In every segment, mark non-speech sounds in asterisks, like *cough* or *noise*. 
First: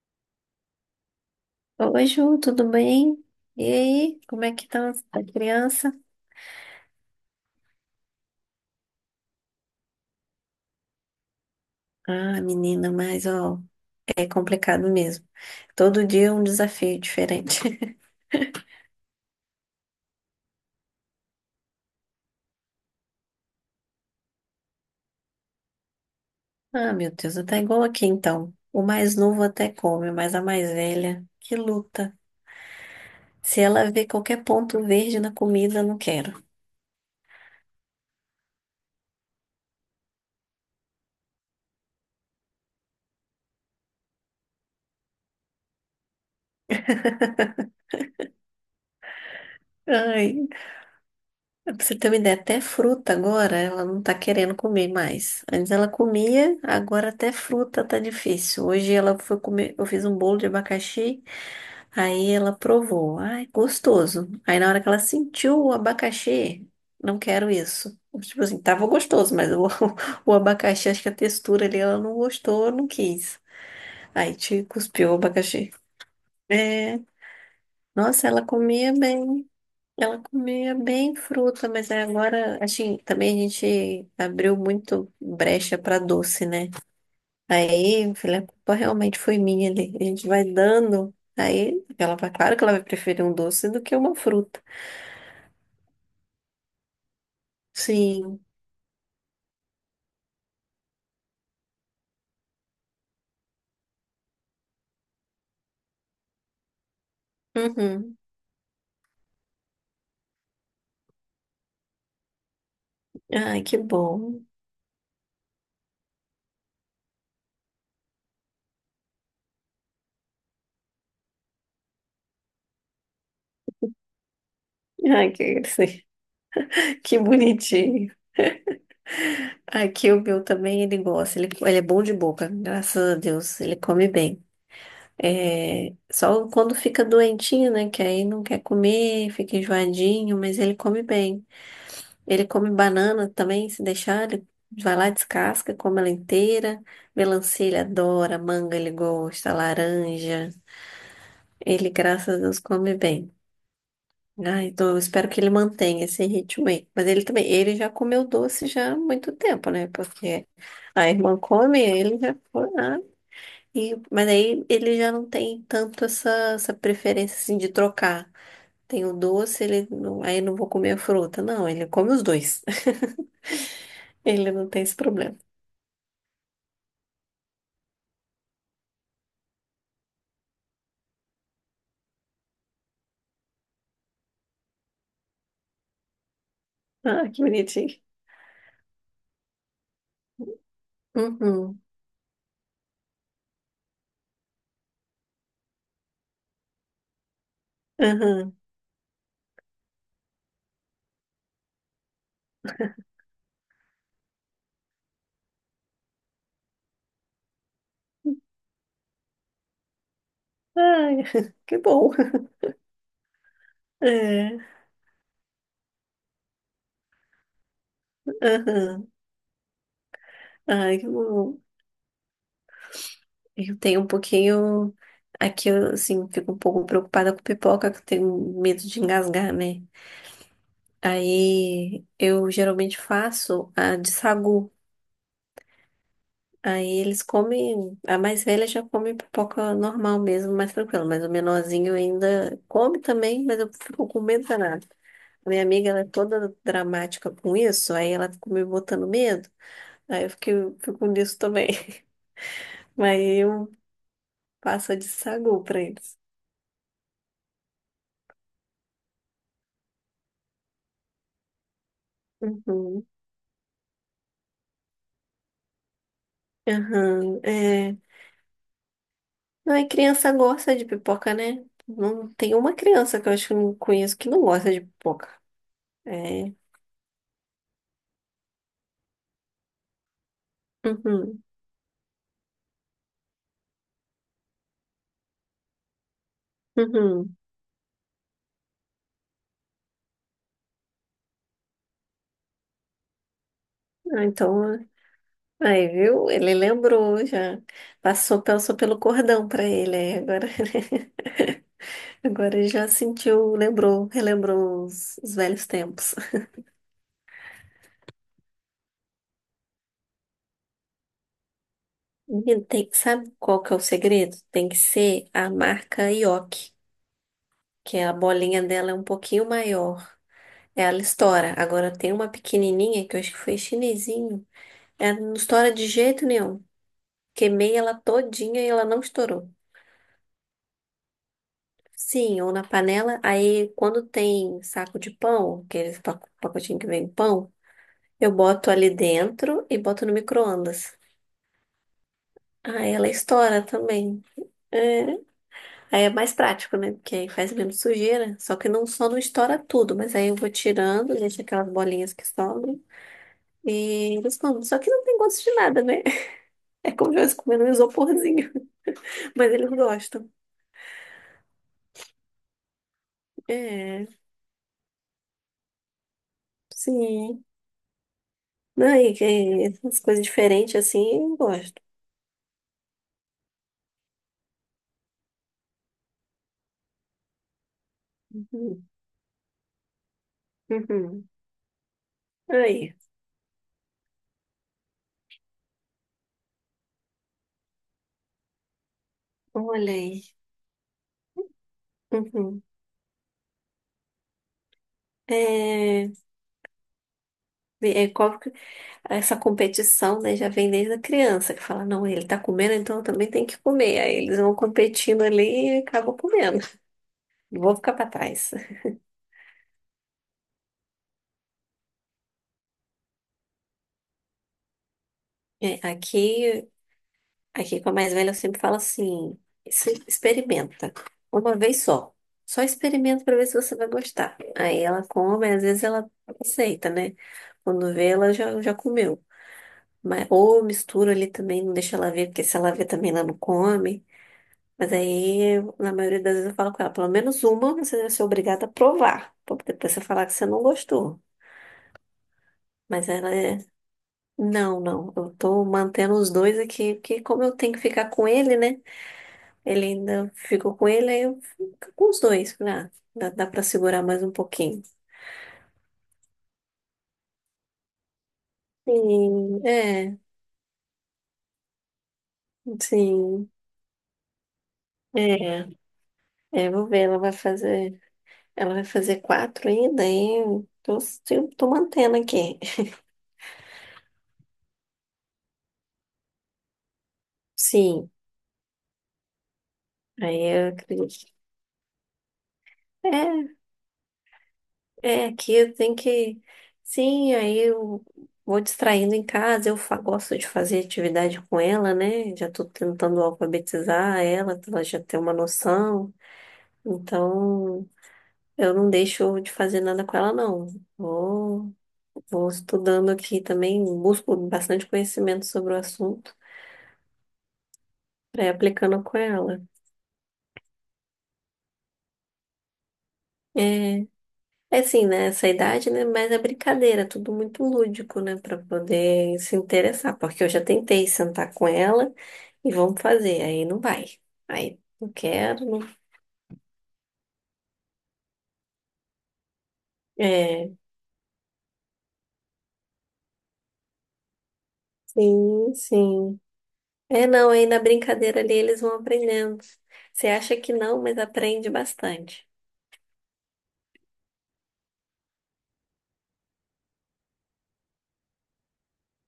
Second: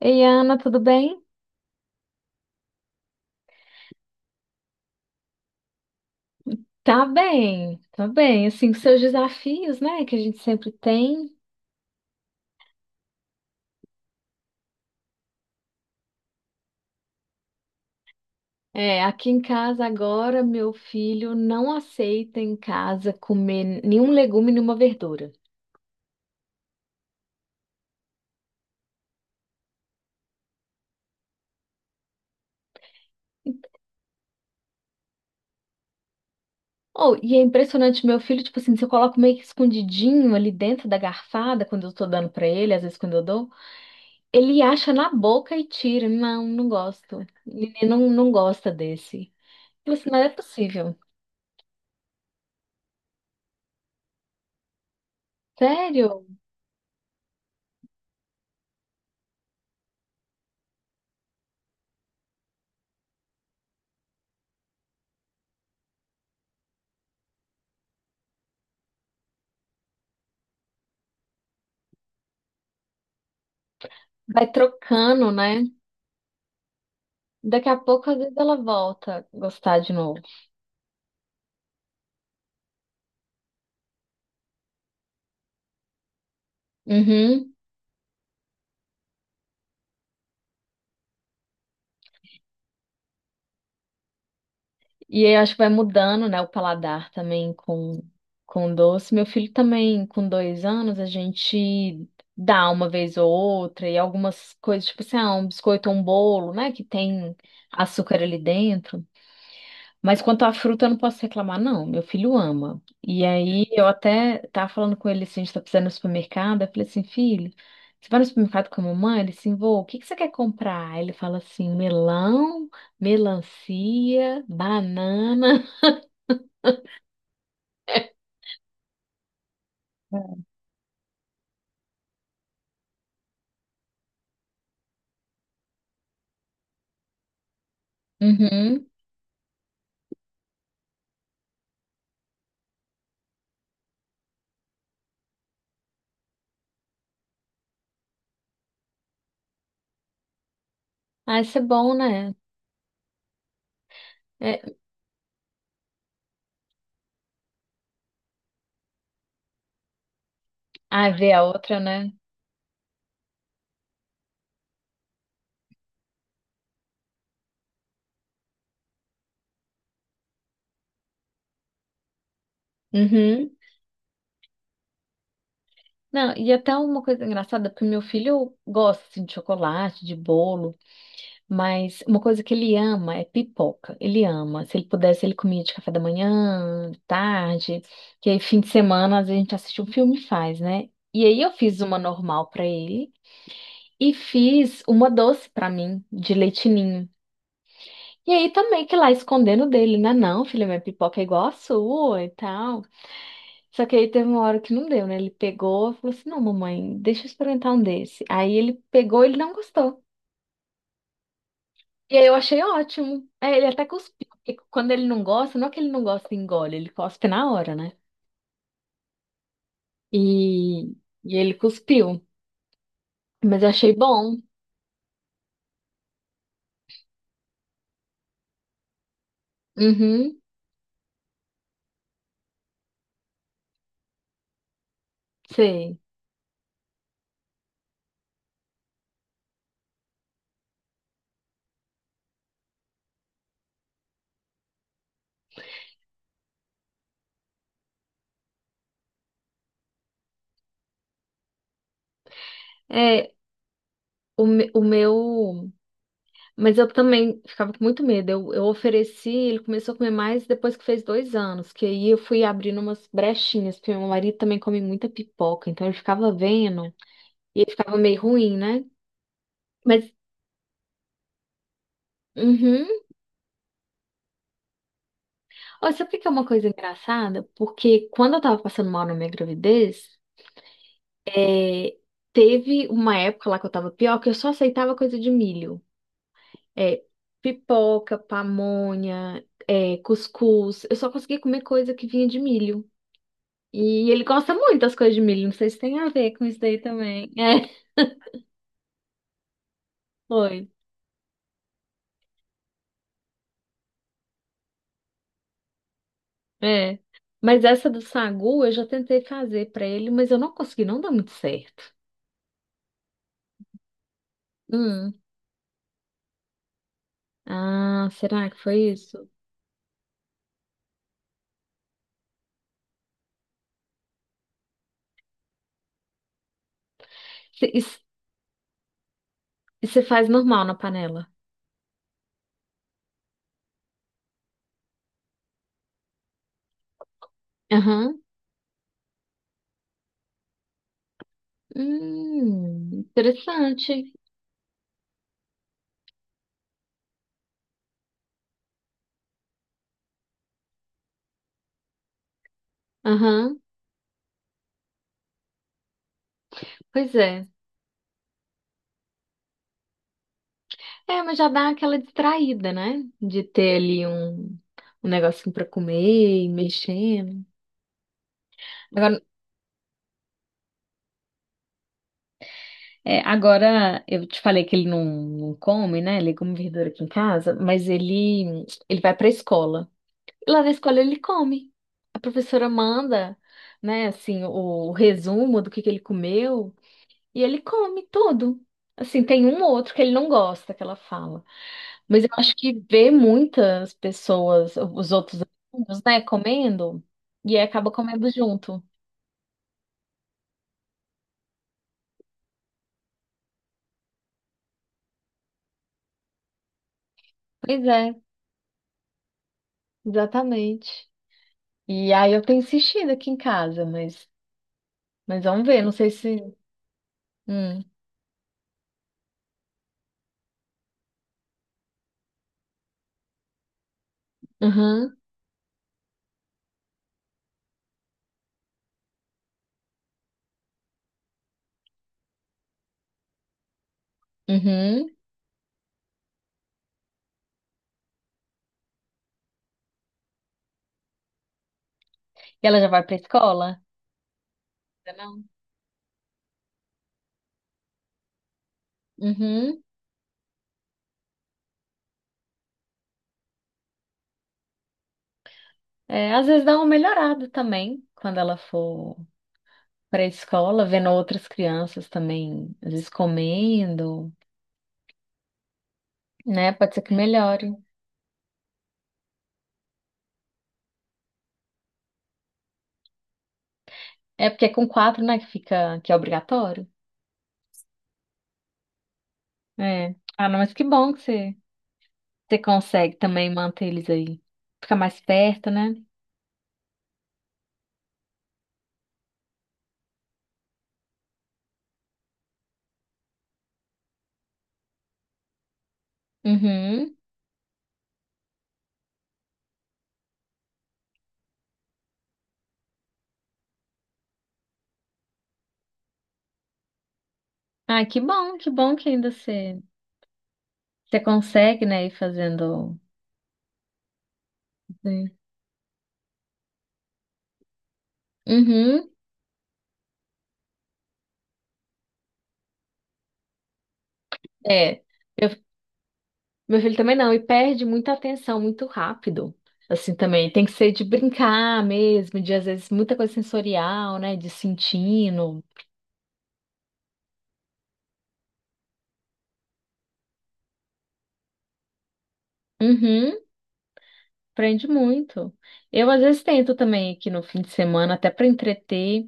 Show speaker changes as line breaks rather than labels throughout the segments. Ei, Ana, tudo bem?
Oi, Ju, tudo bem? E aí, como é que tá a criança?
Tá bem, tá bem. Assim, com seus desafios, né, que a gente sempre tem.
Ah, menina, mas ó, é complicado mesmo. Todo dia é um desafio diferente. *laughs*
É, aqui em casa agora, meu filho não aceita em casa comer nenhum legume, nenhuma verdura.
Ah, meu Deus, tá igual aqui então. O mais novo até come, mas a mais velha, que luta. Se ela vê qualquer ponto verde na comida, não quero.
Oh, e é impressionante, meu filho, tipo assim, se eu coloco meio que escondidinho ali dentro da garfada, quando eu tô dando pra ele, às vezes quando eu dou, ele acha na boca e tira. Não, não gosto. Menino não gosta desse. Eu falei assim, mas é
Ai,
possível.
pra você ter uma ideia, até fruta agora ela não tá querendo comer mais. Antes ela
Sério?
comia, agora até fruta tá difícil. Hoje ela foi comer, eu fiz um bolo de abacaxi, aí ela provou. Ai, gostoso. Aí na hora que ela sentiu o abacaxi, não quero isso. Tipo assim, tava gostoso, *laughs* o abacaxi, acho que a textura ali ela não gostou, não quis. Aí
Vai
te cuspiu o
trocando, né?
abacaxi. É,
Daqui a pouco, às
nossa,
vezes,
ela
ela
comia
volta a
bem.
gostar de novo.
Ela comia bem fruta, mas aí agora, assim, também a gente abriu muito brecha para doce, né?
Uhum.
Aí, filha, a culpa realmente foi minha ali. A gente vai dando. Aí, ela vai, claro que ela vai preferir um doce do que uma fruta.
E aí, eu acho que vai mudando, né, o paladar também
Sim.
com doce. Meu filho também, com dois anos, a gente dá uma vez ou outra, e algumas coisas, tipo assim, ah, um biscoito ou um bolo, né, que tem
Uhum.
açúcar ali dentro. Mas quanto à fruta, eu não posso reclamar, não. Meu filho ama. E
Ai,
aí
que
eu até
bom.
tava falando com ele assim, a gente tá precisando ir no supermercado. Eu falei assim, filho, você vai no supermercado com a mamãe? Ele assim, vô, o que que você quer comprar? Aí ele fala assim, melão, melancia,
Ai, que,
banana.
*laughs* que bonitinho. Aqui o meu
*laughs*
também, ele gosta. Ele é bom de boca, graças a Deus. Ele come bem. É, só quando fica doentinho, né? Que aí não quer
Uhum.
comer, fica enjoadinho, mas ele come bem. Ele come banana também, se deixar, ele vai lá, descasca, come ela inteira. Melancia ele adora, manga ele gosta, laranja.
Ah, isso é
Ele,
bom, né?
graças a Deus, come bem. Ai,
É...
então eu espero que ele mantenha esse ritmo aí. Mas ele também, ele já comeu doce já há muito tempo, né? Porque a
Ah, ver
irmã
a outra,
come,
né?
ele já foi. Ah, mas aí ele já não tem tanto essa preferência assim de trocar. Tem o doce, ele não, aí não vou comer a fruta. Não, ele come os dois. *laughs*
Uhum.
Ele não tem esse problema.
Não, e até uma coisa engraçada, porque meu filho gosta assim, de chocolate, de bolo. Mas uma coisa que ele ama é pipoca. Ele ama. Se ele pudesse, ele comia de café da manhã, de
Ah, que
tarde.
bonitinho.
Que aí, fim de semana, às vezes a gente assiste um filme e faz, né? E aí eu fiz
Uhum,
uma normal pra ele e fiz uma doce pra mim, de leite ninho. E aí
uhum.
também que lá escondendo dele, né? Não, filha, minha pipoca é igual a sua e tal. Só que aí teve uma hora que não deu, né? Ele pegou e falou assim: não, mamãe, deixa eu experimentar um desse. Aí ele pegou, ele não gostou.
Ai, *laughs* que bom.
E aí eu achei ótimo. É, ele até cuspiu, porque
É,
quando ele não gosta, não é que ele não gosta e engole, ele cospe na hora, né?
uhum.
E,
Ai, que
e ele
bom.
cuspiu. Mas eu
Eu
achei
tenho um
bom.
pouquinho. Aqui eu, assim, fico um pouco preocupada com pipoca, que eu tenho medo de engasgar, né?
Uhum,
Aí eu geralmente faço a de sagu.
sei.
Aí eles comem, a mais velha já come pipoca normal mesmo, mais tranquila, mas o menorzinho ainda come também, mas eu fico com medo danado. A minha amiga, ela é toda dramática com isso, aí ela fica me botando medo, aí eu fico fico nisso também. *laughs* Mas
É,
eu
o
passo de sagu
meu.
pra eles.
Mas eu também ficava com muito medo. Eu ofereci, ele começou a comer mais depois que fez dois anos, que aí eu fui abrindo
Uhum.
umas brechinhas, porque meu marido também come muita pipoca, então ele ficava vendo
Aham,
e ele
é.
ficava meio ruim, né?
Não, e
Mas.
criança gosta de pipoca, né? Não tem uma
Uhum.
criança que eu acho que eu não conheço que não gosta de pipoca.
Olha, sabe o que que é uma
É.
coisa engraçada? Porque quando eu tava passando mal na minha gravidez,
Uhum.
é, teve uma época lá que eu tava pior, que eu só aceitava coisa de milho. É,
Uhum.
pipoca, pamonha, é, cuscuz. Eu só conseguia comer coisa que vinha de milho. E ele
Ah,
gosta muito
então.
das coisas de milho. Não sei se
Aí,
tem a
viu?
ver com
Ele
isso daí
lembrou
também. *laughs*
já.
É,
Passou, passou pelo cordão pra ele, aí agora,
foi.
*laughs* agora ele já sentiu, lembrou, relembrou os velhos tempos.
É. Mas essa do sagu eu já tentei fazer pra ele, mas eu não consegui, não dá muito certo.
Menino, tem- sabe qual que é o segredo? Tem que
Hum.
ser a marca Yoki, que
Ah,
a
será que
bolinha
foi
dela é um
isso?
pouquinho maior. Ela estoura. Agora tem uma pequenininha que eu acho que foi chinesinho. Ela não estoura de jeito nenhum. Queimei ela todinha e ela não estourou.
E você faz normal na panela?
Sim, ou na panela. Aí, quando tem saco de pão, aqueles pacotinho que vem pão,
Aham.
eu boto ali dentro e boto no micro-ondas. Aí ela estoura
Interessante.
também. É. Aí é mais prático, né? Porque aí faz menos sujeira. Só que não estoura tudo, mas aí eu vou tirando, deixo aquelas bolinhas que sobram
Aham.
e eles comem. Só que não tem gosto de nada, né? *laughs* É como
Pois
se eu estivesse
é.
comendo um isoporzinho. *laughs* Mas eles gostam.
É, mas já dá aquela distraída, né? De ter ali
É,
um, um negocinho pra comer, e mexendo.
sim. Não, e
Agora,
que- as coisas diferentes assim, eu gosto.
é, agora, eu te falei que ele não come, né? Ele come verdura aqui em casa, mas ele,
Uhum.
ele vai pra escola. E lá na escola ele
Uhum.
come. A professora
Aí,
manda, né, assim, o resumo do que ele comeu. E ele come tudo. Assim, tem um ou outro
olha
que ele não
aí.
gosta que ela fala. Mas eu acho
Uhum.
que vê muitas pessoas, os outros amigos,
É,
né, comendo, e aí acaba
é
comendo
qual que-
junto.
essa competição, né, já vem desde a criança, que fala, não, ele tá comendo, então eu também tenho que comer. Aí eles vão competindo ali e acabam comendo. Não vou
Pois
ficar pra
é,
trás.
exatamente. E aí eu tenho insistido aqui em casa, mas vamos
É,
ver, não sei se.
aqui
Hum,
com a mais velha, eu sempre falo assim: "Se- experimenta, uma vez só. Só experimenta pra ver se você vai gostar." Aí ela
uhum,
come, às vezes ela aceita, né? Quando vê, ela já comeu. Mas, ou misturo ali também, não deixa ela ver, porque se ela ver também ela não come. Mas
uhum.
aí, na maioria das vezes, eu falo com ela, pelo menos uma você deve ser obrigada a provar, pra depois você falar que você não gostou.
E ela já vai
Mas
pra
ela é,
escola?
não, não,
Ainda
eu
não.
tô mantendo os dois aqui, porque como eu tenho que ficar com ele, né?
Uhum.
Ele ainda ficou com ele, aí eu fico com os dois, né? Dá pra segurar mais um pouquinho.
É, às vezes dá uma melhorada também quando ela for
Sim, é,
para a escola, vendo outras crianças também, às vezes
sim,
comendo,
é, é,
né?
vou
Pode
ver,
ser que
ela vai
melhore.
fazer. Ela vai fazer 4 ainda, eu tô mantendo aqui.
É porque é com quatro, né, que fica, que é obrigatório.
Sim,
É.
aí
Ah, não,
eu
mas que bom que
acredito.
você consegue também manter eles aí. Fica
É,
mais
é,
perto,
aqui
né?
tem que. Sim, aí eu vou distraindo em casa, eu gosto de fazer atividade com ela, né? Já tô tentando alfabetizar ela, pra ela já ter uma noção.
Uhum.
Então, eu não deixo de fazer nada com ela, não. Vou, vou estudando aqui também, busco bastante conhecimento sobre o assunto,
Ah, que
pra ir
bom, que bom
aplicando
que
com
ainda
ela.
você consegue, né, ir fazendo.
É. É assim, né?
Sim.
Essa idade, né? Mas é brincadeira, tudo muito lúdico, né? Pra
Uhum.
poder se interessar. Porque eu já tentei sentar com ela e vamos fazer. Aí não vai. Aí
É.
não
Eu
quero. Não...
meu filho também não, e perde muita atenção muito rápido. Assim também, tem que
É,
ser de brincar mesmo, de às vezes muita coisa sensorial, né? De sentindo.
sim, sim. É, não, aí na brincadeira ali eles vão aprendendo. Você acha que não, mas aprende bastante.
Uhum, prende muito. Eu às vezes tento também aqui no fim de semana, até para entreter,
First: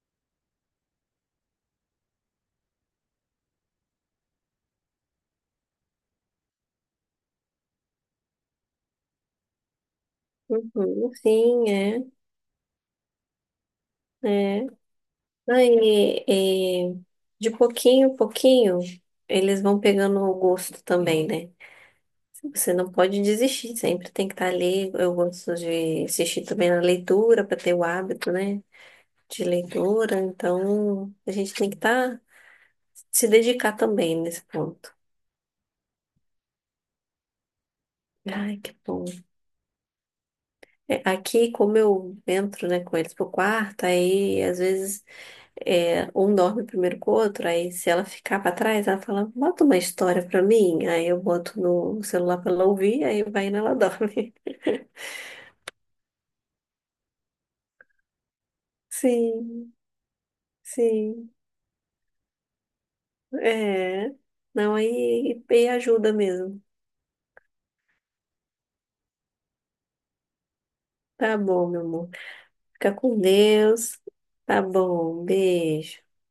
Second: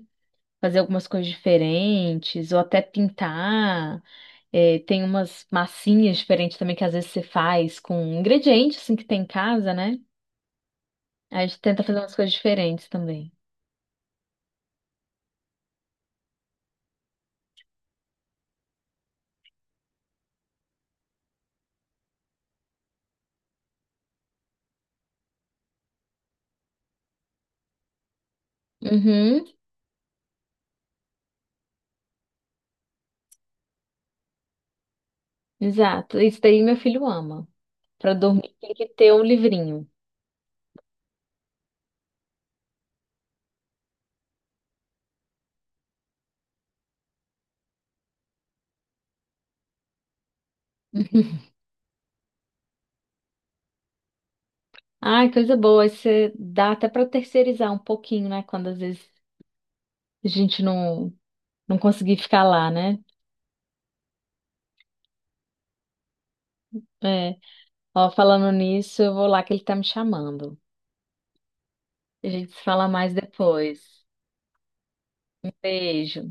fazer algumas coisas diferentes, ou até pintar. É, tem umas massinhas diferentes também que às vezes você faz com ingredientes assim que tem em casa, né?
Uhum,
Aí a gente
sim,
tenta fazer
é,
umas coisas diferentes também.
é. Aí, é, de pouquinho em pouquinho, eles vão pegando o gosto também, né? Você não pode desistir, sempre tem que estar ali. Eu gosto de assistir também na leitura, para ter o hábito, né,
Uhum,
de leitura. Então, a gente tem que estar, se dedicar também nesse ponto.
exato. Isso daí meu filho ama. Para dormir,
Ai,
tem
que
que
bom.
ter um livrinho.
É, aqui, como eu entro, né, com eles pro quarto, aí às vezes é, um dorme primeiro com o outro, aí se ela ficar para trás, ela fala, bota uma história para mim. Aí eu boto no celular para ela ouvir, aí vai e ela dorme.
Ai, coisa boa. Aí você dá até para terceirizar um pouquinho, né? Quando às
*laughs*
vezes
Sim,
a gente não,
sim.
não conseguir ficar lá, né?
É, não, aí e ajuda mesmo.
É. Ó, falando nisso, eu vou lá que ele tá me chamando.
Tá bom, meu amor.
A gente se fala
Fica
mais
com
depois.
Deus. Tá bom, beijo.
Beijo.